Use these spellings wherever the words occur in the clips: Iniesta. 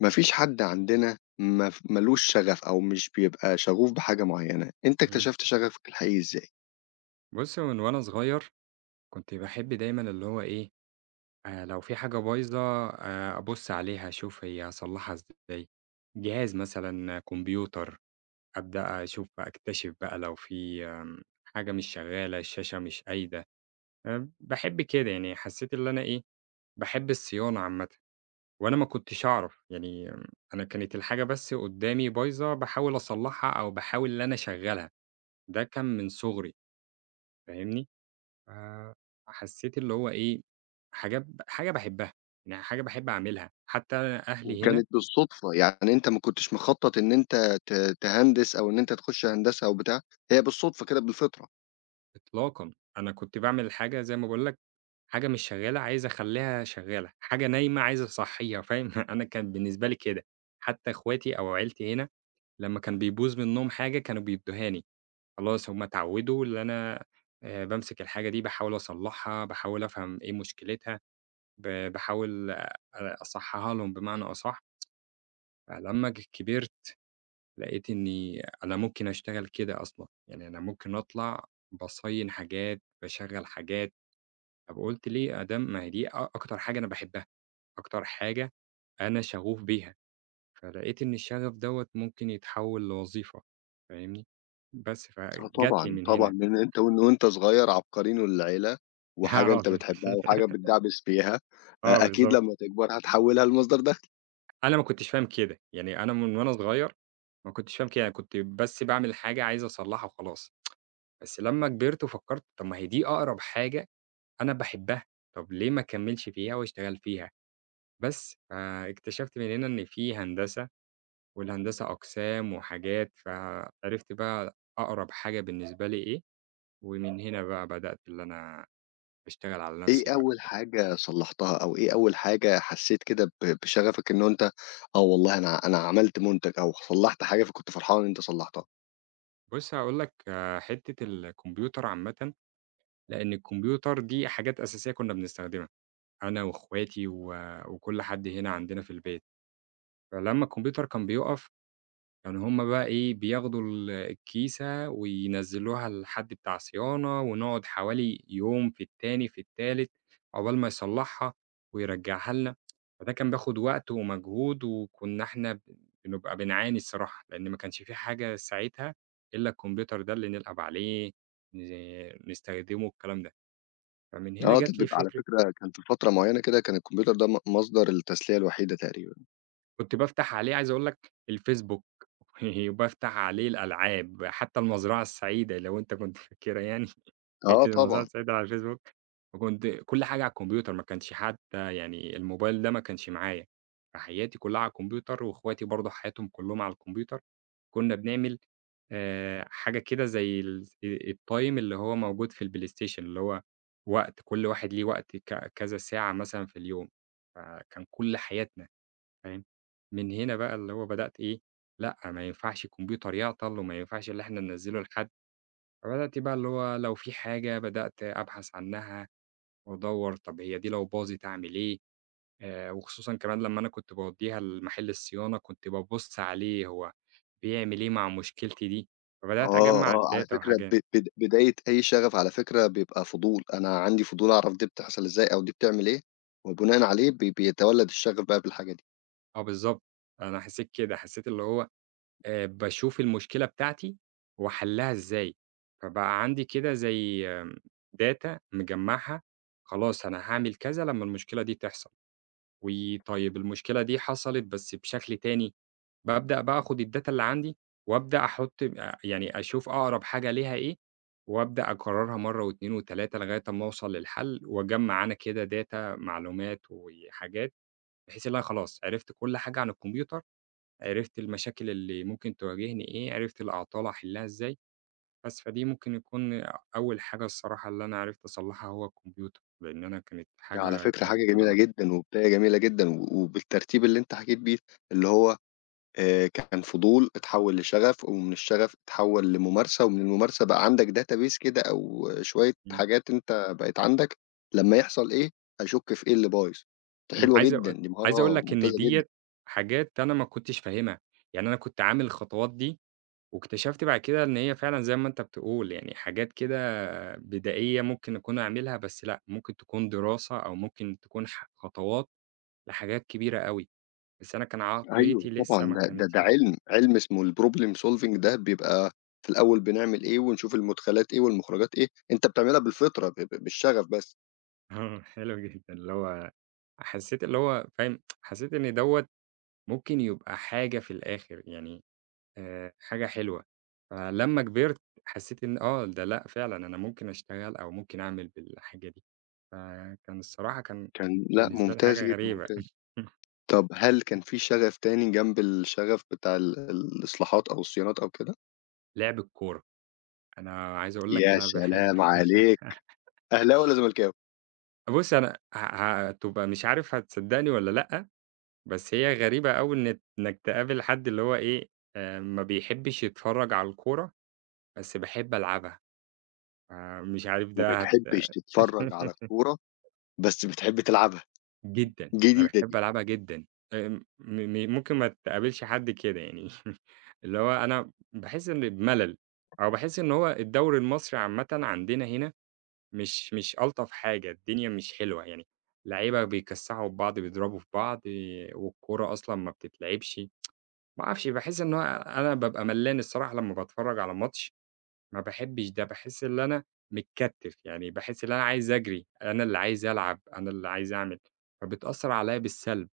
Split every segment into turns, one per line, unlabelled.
ما فيش حد عندنا ما ف مالوش شغف أو مش بيبقى شغوف بحاجة معيّنة، أنت
إمم.
اكتشفت شغفك الحقيقي إزاي؟
بُصّي، من وأنا صغير كنت باحب دايمًا اللي هو إيه، لو في حاجة بايظة أبُص عليها أشوف هي هاصلّحها إزاي، جهاز مثلًا آه، كمبيوتر، أبدأ أشوف أكتشف بقى لو في حاجة مش شغّالة، الشاشة مش قايدة، باحب كده يعني حسّيت اللي أنا إيه، باحب الصيانة عامةً، وأنا ما كنتش أعرف، يعني أنا كانت الحاجة بس قُدّامي بايظة باحاول أصلّحها أو باحاول إن أنا أشغّلها، ده كان من صغري، فاهمني؟ آآ، حسّيت اللي هو إيه، حاجة باحبها، يعني حاجة باحب أعملها، حتى أهلي هنا
وكانت بالصدفة، يعني أنت ما كنتش مخطط إن أنت تهندس أو إن أنت تخش هندسة أو بتاع، هي بالصدفة كده بالفطرة.
إطلاقًا، أنا كنت باعمل حاجة زي ما باقول لك، حاجة مش شغّالة عايز أخلّيها شغّالة، حاجة نايمة عايز أصحّيها فاهم؟ أنا كان بالنسبة لي كده، حتى إخواتي أو عيلتي هنا لمّا كان بيبوظ منّهم حاجة كانوا بيدّوها لي، خلاص هم اتعوّدوا اللي أنا بامسك الحاجة دي باحاول أصلّحها، باحاول أفهم إيه مشكلتها، باحاول أصحّحها لهم بمعنى أصح، فلمّا كبرت لقيت إني أنا ممكن أشتغل كده أصلًا، يعني أنا ممكن أطلع باصَيِّن حاجات، باشغّل حاجات، طب قُلت ليه أدام ما هي دي أكتر حاجة أنا باحبها، أكتر حاجة أنا شغوف بيها، فلقيت إن الشغف دوّة ممكن يتحوّل لوظيفة فاهمني، بس
آه
فجات لي
طبعًا،
من
طبعًا،
هنا
لإن أنت من وأنت صغير عبقريين والعيلة، وحاجة
آه
أنت بتحبها وحاجة بتدعبس فيها،
آه
أكيد
بالضبط،
لمّا تكبر هتحوّلها لمصدر دخل.
أنا ما كنتش فاهم كده، يعني أنا من وأنا صغير ما كنتش فاهم كده، أنا كنت بس باعمل حاجة عايز أصلّحها وخلاص، بس لمّا كبرت وفكّرت طب ما هي دي أقرب حاجة أنا باحبها، طب ليه ما أكمّلش فيها وأشتغل فيها؟ بس، فاكتشفت من هنا إن في هندسة، والهندسة أقسام وحاجات، فعرفت بقى أقرب حاجة بالنسبة لي إيه، ومن هنا بقى بدأت اللي أنا أشتغل على نَفْسي
إيه
بقى
أول
وكده.
حاجة صلّحتها، أو إيه أول حاجة حسّيت كده بشغفك إنه أنت آه والله أنا عملت منتج أو صلّحت حاجة فكنت فرحان إن أنت صلّحتها؟
بُص هاقول لك حتّة الكمبيوتر عامةً، لإن الكمبيوتر دي حاجات أساسية كُنّا بنستخدمها، أنا وأخواتي وكل حد هنا عندنا في البيت، فلمّا الكمبيوتر كان بيُقف كانوا هُم بقى إيه، بياخدوا الكيسة وينزّلوها لحد بتاع صيانة، ونقعد حوالي يوم، في التاني، في التالت، عقبال ما يصلّحها ويرجّعها لنا، فده كان بياخد وقت ومجهود، وكنا إحنا بنبقى بنعاني الصراحة، لإن ما كانش في حاجة ساعتها إلا الكمبيوتر ده اللي نلعب عليه، نستخدمه الكلام ده، فمن هنا
آه، ده
جات لي
بيبقى على
فكرة
فكرة كان في فترة معيّنة كده كان الكمبيوتر ده مصدر التسلية الوحيدة تقريبًا.
كنت بافتح عليه عايز أقول لك الفيسبوك، وبافتح عليه الألعاب، حتى المزرعة السعيدة لو أنت كنت فاكرها يعني.
آه
حتّة المزرعة
طبعًا.
سعيدة على الفيسبوك، فكنت كل حاجة على الكمبيوتر ما كانش حتى يعني الموبايل ده ما كانش معايا، فحياتي كلّها على الكمبيوتر وأخواتي برضه حياتهم كلّهم على الكمبيوتر، كُنّا بنعمل حاجة كده زي ال الtime اللي هو موجود في الPlayStation اللي هو وقت كل واحد ليه وقت كذا ساعة مثلًا في اليوم، فكان كل حياتنا فاهم، من هنا بقى اللي هو بدأت إيه، لأ ما ينفعش الكمبيوتر يعطل وما ينفعش اللي إحنا ننزّله لحد. فبدأت بقى اللي هو لو في حاجة بدأت أبحث عنها وأدوّر طب هي دي لو باظت أعمل إيه، وخصوصًا كمان لمّا أنا كنت باودّيها لمحل الصيانة كنت بابُص عليه هو بيعمل إيه مع مشكلتي دي، فبدأت
آه،
أجمّع
آه، على
الdata
فكرة
وحاجات.
ب بد بداية أي شغف على فكرة بيبقى فضول، أنا عندي فضول أعرف دي بتحصل إزاي أو دي بتعمل إيه، وبناءً عليه بيتولّد الشغف بقى بالحاجة دي.
آه بالضبط، أنا حسيت كده، حسيت اللي هو باشوف المشكلة بتاعتي وأحلّها إزاي، فبقى عندي كده زي data مجمّعها، خلاص أنا هاعمل كذا لمّا المشكلة دي تحصل، وطيب المشكلة دي حصلت بس بشكل تاني. بابدأ بقى آخُد الdata اللي عندي وأبدأ أحُط يعني أشوف أقرب حاجة ليها إيه، وأبدأ أكرّرها مرّة و2 و3 لغاية أمّا أوصل للحل وأجمّع أنا كده data معلومات وحاجات، بحيث اللي أنا خلاص عرفت كل حاجة عن الكمبيوتر، عرفت المشاكل اللي ممكن تواجهني إيه، عرفت الأعطال أحلّها إزاي، بس. فدي ممكن يكون أول حاجة الصراحة اللي أنا عرفت أصلّحها هو الكمبيوتر، لإن أنا كانت
ده على
حاجة
فكرة
حياتي
حاجة
كُلّها
جميلة
معاه.
جدًا، وبداية جميلة جدًا، وبالترتيب اللي أنت حكيت بيه، اللي هو كان فضول اتحوّل لشغف، ومن الشغف اتحوّل لممارسة، ومن الممارسة بقى عندك database كده أو شوية
إمم.
حاجات أنت بقت عندك لمّا يحصل إيه، أشُك في إيه اللي بايظ. دي
إمم،
حلوة
عايز
جدًا،
أقو
دي
عايز أقول
مهارة
لك إن
ممتازة جدًا.
ديّة حاجات أنا ما كنتش فاهمها، يعني أنا كنت عامل الخطوات دي، واكتشفت بعد كده إن هي فعلًا زي ما أنت بتقول، يعني حاجات كده بدائية ممكن أكون أعملها، بس لأ، ممكن تكون دراسة أو ممكن تكون خطوات لحاجات كبيرة أوي، بس أنا كان
أيوه
عقليتي لسه
طبعًا،
ما
ده ده
كانتش
ده علم، علم اسمه الproblem solving ده بيبقى في الأول بنعمل إيه، ونشوف المدخلات إيه والمخرجات إيه، أنت بتعملها بالفطرة، ب ب بالشغف بس.
آه، حلو جدًا، اللي هو حسيت اللي هو فاهم، حسيت إن دوّة ممكن يبقى حاجة في الآخر، يعني حاجة حلوة، فلمّا كبرت حسّيت إن آه، ده لأ فعلًا أنا ممكن أشتغل أو ممكن أعمل بالحاجة دي، فكان الصراحة كان
كان لأ
بالنسبة لي
ممتاز
حاجة
جدًا،
غريبة.
ممتاز. طَب هل كان في شغف تاني جنب الشغف بتاع الإصلاحات أو الصيانات أو كده؟
لعب الكورة، أنا عايز أقول لك إن
يا
أنا باحب
سلام عليك! أهلاوي والّا زملكاوي؟
بُص أنا ه هتبقى مش عارف هتصدّقني والّا لأ، بس هي غريبة أوي إن إنك تقابل حد اللي هو إيه، ما بيحبش يتفرّج على الكورة، بس باحب ألعبها، فمش عارف
ما
ده هت
بتحبش تتفرّج على الكورة، بس بتحب تلعبها،
جدًا، أنا
جديدة
باحب
دي.
ألعبها جدًا، آمم، م م ممكن ما تقابلش حد كده يعني اللي هو أنا باحس إن بملل، أو باحس إن هو الدوري المصري عامةً عندنا هنا مش ألطف حاجة، الدنيا مش حلوة يعني، لعيبة بيكسّحوا في بعض، بيضربوا في بعض، إيه، والكورة أصلًا ما بتتلعبش، ما أعرفش باحس إن هو أنا بابقى ملّان الصراحة لمّا باتفرج على ماتش ما باحبّش ده، باحس اللي أنا متكتِّف، يعني باحس اللي أنا عايز أجري، أنا اللي عايز ألعب، أنا اللي عايز أعمل، فبتأثّر عليّا بالسلب،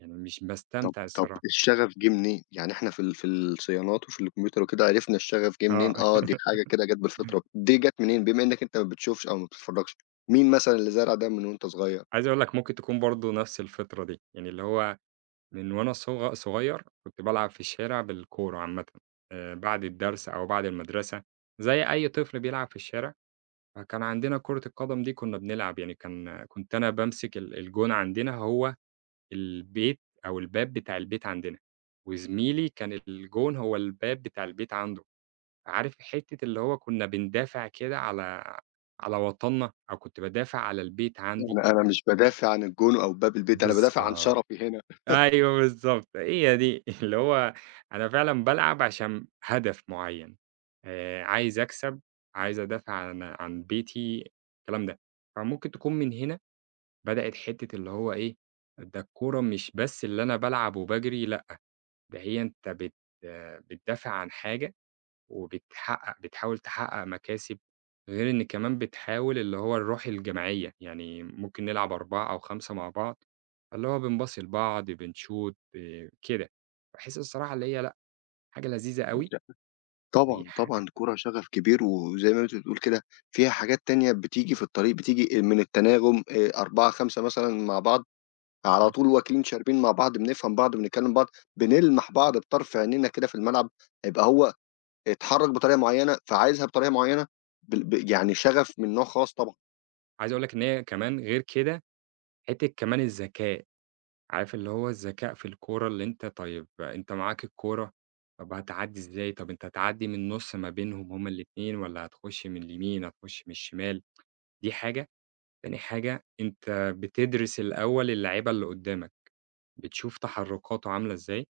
يعني مش
طب
باستمتع
طب
الصراحة.
الشغف جِه منين؟ يعني إحنا في الصيانات وفي الكمبيوتر وكده عرفنا الشغف جِه
آه،
منين، آه، دي حاجة كده جات بالفطرة، دي جات منين بما إنّك أنت ما بتشوفش أو ما بتتفرّجش؟ مين مثلًا اللي زرع ده من وأنت صغير؟
عايز أقول لك ممكن تكون برضه نَفْس الفطرة دي، يعني اللي هو من وأنا صغير كنت بالعب في الشارع بالكورة عامةً، بعد الدرس أو بعد المدرسة زي أي طفل بيلعب في الشارع، فكان عندنا كرة القدم دي كُنّا بنلعب، يعني كنت أنا بامسك الجون عندنا هو البيت أو الباب بتاع البيت عندنا، وزميلي كان الجون هو الباب بتاع البيت عنده، عارف حتّة اللي هو كنا بندافع كده على وطنّا، أو كنت بادافع على البيت عندي.
أنا مش بادافع عن الجون أو باب البيت، أنا بادافع عن
بالضبط.
شرفي
أيوه بالضبط، هي دي اللي هو أنا فعلًا بالعب عشان هدف معيّن، عايز أكسب، عايز أدافع عن بيتي، الكلام ده. فممكن تكون من هنا بدأت حتّة اللي هو إيه، ده الكورة مش بس اللي أنا بالعب وباجري لأ. ده هي أنت بت بتدافع عن حاجة، بتحاول تحقق مكاسب، غير إن كمان بتحاول اللي هو الروح الجماعية، يعني ممكن نلعب 4 أو 5 مع بعض، فاللي هو بنباصي لبعض، بنشوط، ب كده. باحس الصراحة اللي هي لأ، حاجة لذيذة أوي،
هنا. طبعًا، طبعًا
وحاجة
الكورة شغف كبير، وزي ما أنتِ بتقول كده فيها حاجات تانية بتيجي في الطريق، بتيجي من التناغم 4، 5 مثلًا مع بعض، على
إمم،
طول واكلين شاربين مع بعض، بنفهم بعض، بنتكلم بعض، بنلمح بعض بطرف عينينا كده في الملعب، يبقى هو اتحرك بطريقة معينة، فعايزها بطريقة معينة، بال ب يعني شغف من نوع خاص طبعًا.
عايز أقول لك إن هي كمان غير كده، حتة كمان الذكاء. عارف اللي هو الذكاء في الكورة اللي أنت طيب أنت معاك الكورة، طب هتعدّي إزاي، طب أنت هتعدّي من النُص ما بينهم هُم الاتنين والّا هتخش من اليمين، هتخش من الشمال، دي حاجة. تاني حاجة أنت بتدرس الأول اللعيبة اللي قدّامك، بتشوف تحرُّكاته عاملة إزاي،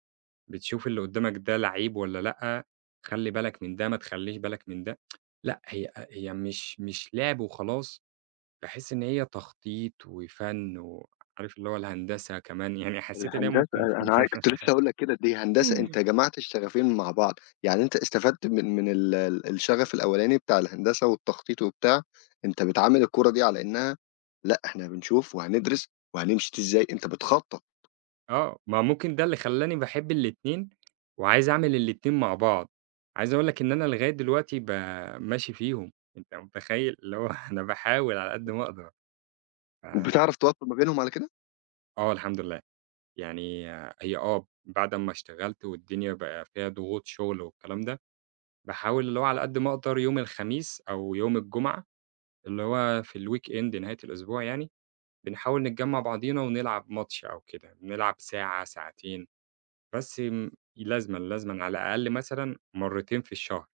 بتشوف اللي قدّامك ده لعيب والّا لأ، خلّي بالك من ده، ما تخلّيش بالك من ده. لأ، هي مش لعب وخلاص، باحس إن هي تخطيط وفَن وعارف اللي هو الهندسة كمان، يعني حسّيت إن هي
الهندسة
ممكن
أنا كنت لسه هاقول لك كده، دي هندسة أنت جمعت الشغفين مع بعض، يعني أنت استفدت من ال ال الشغف الأولاني بتاع الهندسة والتخطيط وبتاع، أنت بتعامل الكورة دي على إنها لأ، إحنا بنشوف وهندرس وهنمشي دي إزاي، أنت بتخطط
آه، ما ممكن ده اللي خلّاني باحب الاتنين وعايز أعمل الاتنين مع بعض. عايز أقول لك إن أنا لغاية دلوقتي ماشي فيهم، أنت متخيّل؟ اللي هو أنا باحاول على قد ما أقدر. ف
وبتعرف توفّق ما بينهم على كده؟
آه الحمد لله. يعني آه، هي آه، بعد أمّا اشتغلت والدنيا بقى فيها ضغوط شُغل والكلام ده، باحاول اللي هو على قد ما أقدر يوم الخميس أو يوم الجمعة، اللي هو في الweekend نهاية الأسبوع يعني بنحاول نتجمّع بعضينا ونلعب ماتش أو كده، نلعب ساعة، ساعتين، بس م لازمًا، لازمًا على الأقل مثلًا مرّتين في الشهر،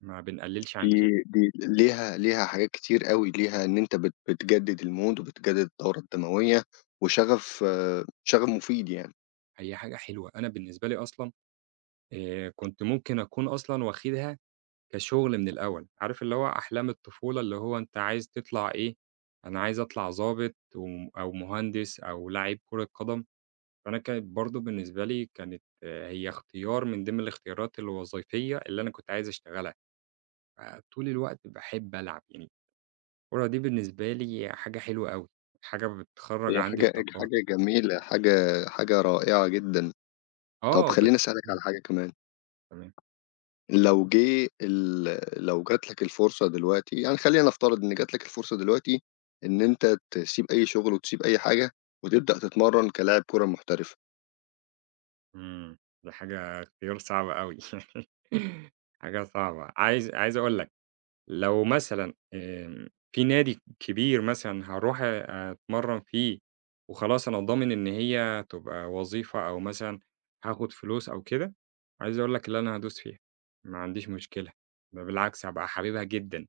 ما بنقلّلش عن كده،
دي دي ليها حاجات كتير أوي، ليها إن أنت بتجدد المود وبتجدد الدورة الدموية وشغف مفيد يعني،
هي حاجة حلوة، أنا بالنسبة لي أصلًا كنت ممكن أكون أصلًا واخدها كشغل من الأول، عارف اللي هو أحلام الطفولة اللي هو أنت عايز تطلع إيه، أنا عايز أطلع ضابط أو مهندس أو لعيب كرة قدم، فأنا كانت برضه بالنسبة لي كانت آه، هي اختيار من ضمن الاختيارات الوظيفية اللي أنا كنت عايز أشتغلها. آه، طول الوقت باحب ألعب، يعني الكورة دي بالنسبة لي حاجة حلوة أوي، حاجة بتخرّج
هي
عندي
حاجة
الطاقات
حاجة جميلة، حاجة رائعة جدًا. طب
آه بت
خلّيني أسألك
إمم.
على حاجة كمان،
تمام،
لو جه ال لو جات لك الفرصة دلوقتي يعني خلّينا نفترض إن جات لك الفرصة دلوقتي إن أنت تسيب أي شغل وتسيب أي حاجة، وتبدأ تتمرّن كلاعب كورة محترف،
إمم، دي حاجة اختيار صعب أوي حاجة صعبة، عايز أقول لك لو مثلًا في نادي كبير مثلًا هاروح أتمرّن فيه وخلاص أنا ضامن إن هي تبقى وظيفة أو مثلًا هاخد فلوس أو كده، عايز أقول لك اللي أنا هادوس فيها، ما عنديش مشكلة، ده بالعكس هابقى حاببها جدًا،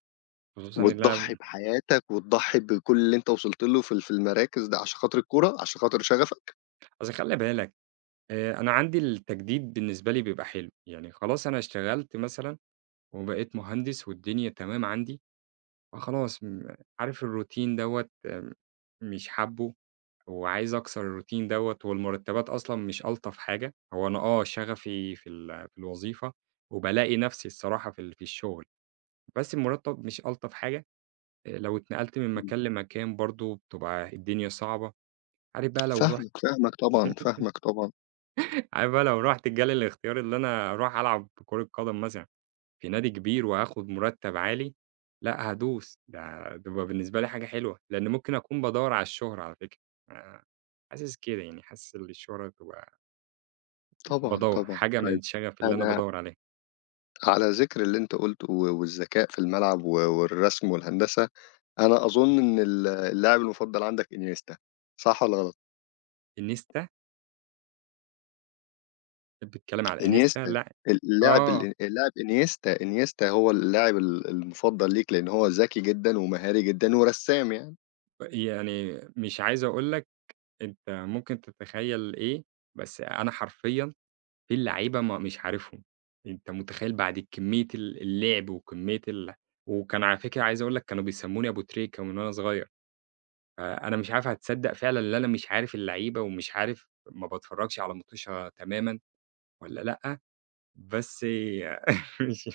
خصوصًا إن
وتضحّي
أنا
بحياتك وتضحّي بكل اللي أنت وصلت له في المراكز ده عشان خاطر الكورة، عشان خاطر شغفك؟
أصل خلِّ بالك أنا عندي التجديد بالنسبة لي بيبقى حلو، يعني خلاص أنا اشتغلت مثلًا وبقيت مهندس والدنيا تمام عندي، فخلاص م عارف الروتين دوّة مش حابُّه وعايز أكسر الروتين دوّة والمرتبات أصلًا مش ألطف حاجة، هو أنا آه شغفي في في الوظيفة وبالاقي نفسي الصراحة في في الشغل، بس المرتب مش ألطف حاجة، لو اتنقلت من
إمم.
مكان لمكان برضه بتبقى الدنيا صعبة، عارف بقى لو
فاهمك، فاهمك طبعًا، فاهمك طبعًا،
عارف بقى لو رُحت جالي الاختيار اللي أنا أروح ألعب كرة قدم مثلًا في نادي كبير وهاخد مرتب عالي، لأ هادوس، ده تبقى بالنسبة لي حاجة حلوة، لإن ممكن أكون بادوّر على الشهرة على فكرة، آآ حاسس كده يعني، حاسس إن الشهرة تبقى
طبعًا،
بادوّر،
طبعًا.
حاجة من
طيب
الشغف اللي أنا
أنا
بادوّر عليها.
على ذِكر اللي أنت قُلته والذكاء في الملعب والرسم والهندسة أنا أظن إن اللاعب المفضل عندك إنيستا، صح والّا غلط؟
إنستا؟ بتتكلم على إنستا؟
إنيستا
لأ
ال اللاعب ال
آه،
اللاعب إنيستا، إنيستا هو اللاعب المفضل ليك لإن هو ذكي جدًا ومهاري جدًا ورسّام يعني،
يعني مش عايز أقول لك أنت ممكن تتخيل إيه، بس أنا حرفيًا في لعيبة ما مش عارفهم، أنت متخيّل بعد كمية اللعب وكمية ال وكان على فكرة عايز أقول لك كانوا بيسمّوني أبو تريكة من وأنا صغير، فأنا مش عارف هتصدّق فعلًا اللي أنا مش عارف اللعيبة ومش عارف ما باتفرّجش على مُطوشة تمامًا والّا لأ، بس مش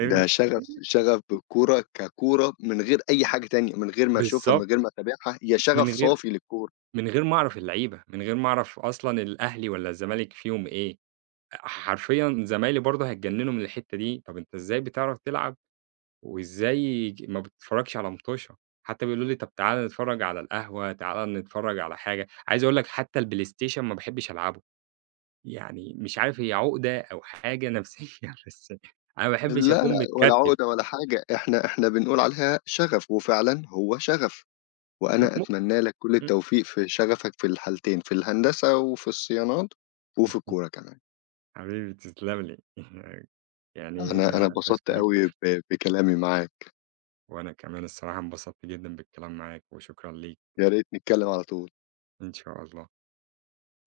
ده شغف بالكورة ككورة من غير أي حاجة تانية، من غير ما أشوفها، من
بالضبط،
غير ما أتابعها، هي شغف
من غير
صافي للكورة.
من غير ما أعرف اللعيبة، من غير ما أعرف أصلًا الأهلي والّا الزمالك فيهم إيه، حرفيًا زمايلي برضه هيتجنّنوا من الحتّة دي، طَب أنت إزاي بتعرف تلعب وإزاي ما بتتفرّجش على مُطوشة، حتى بيقولوا لي: "طَب تعالَ نتفرّج على القهوة، تعالَ نتفرّج على حاجة." عايز أقول لك حتى الPlayStation ما باحبش ألعبه، يعني مش عارف هي عُقدة أو حاجة نفسيّة بس أنا ما باحبش
لا، لأ،
أكون
ولا
متكتِّف.
عقدة ولا حاجة، إحنا بنقول عليها شغف وفعلًا هو شغف.
م
وأنا أتمنى لك كل التوفيق في شغفك في الحالتين، في الهندسة وفي الصيانات وفي
م-
الكورة كمان.
حبيبي تسلم لي، يعني
أنا
ده
اتبسطت
باشكرك جدًا،
أوي بكلامي معاك،
وأنا كمان الصراحة انبسطت جدًا بالكلام معاك وشكرًا ليك،
يا ريت نتكلم على طول.
إن شاء الله.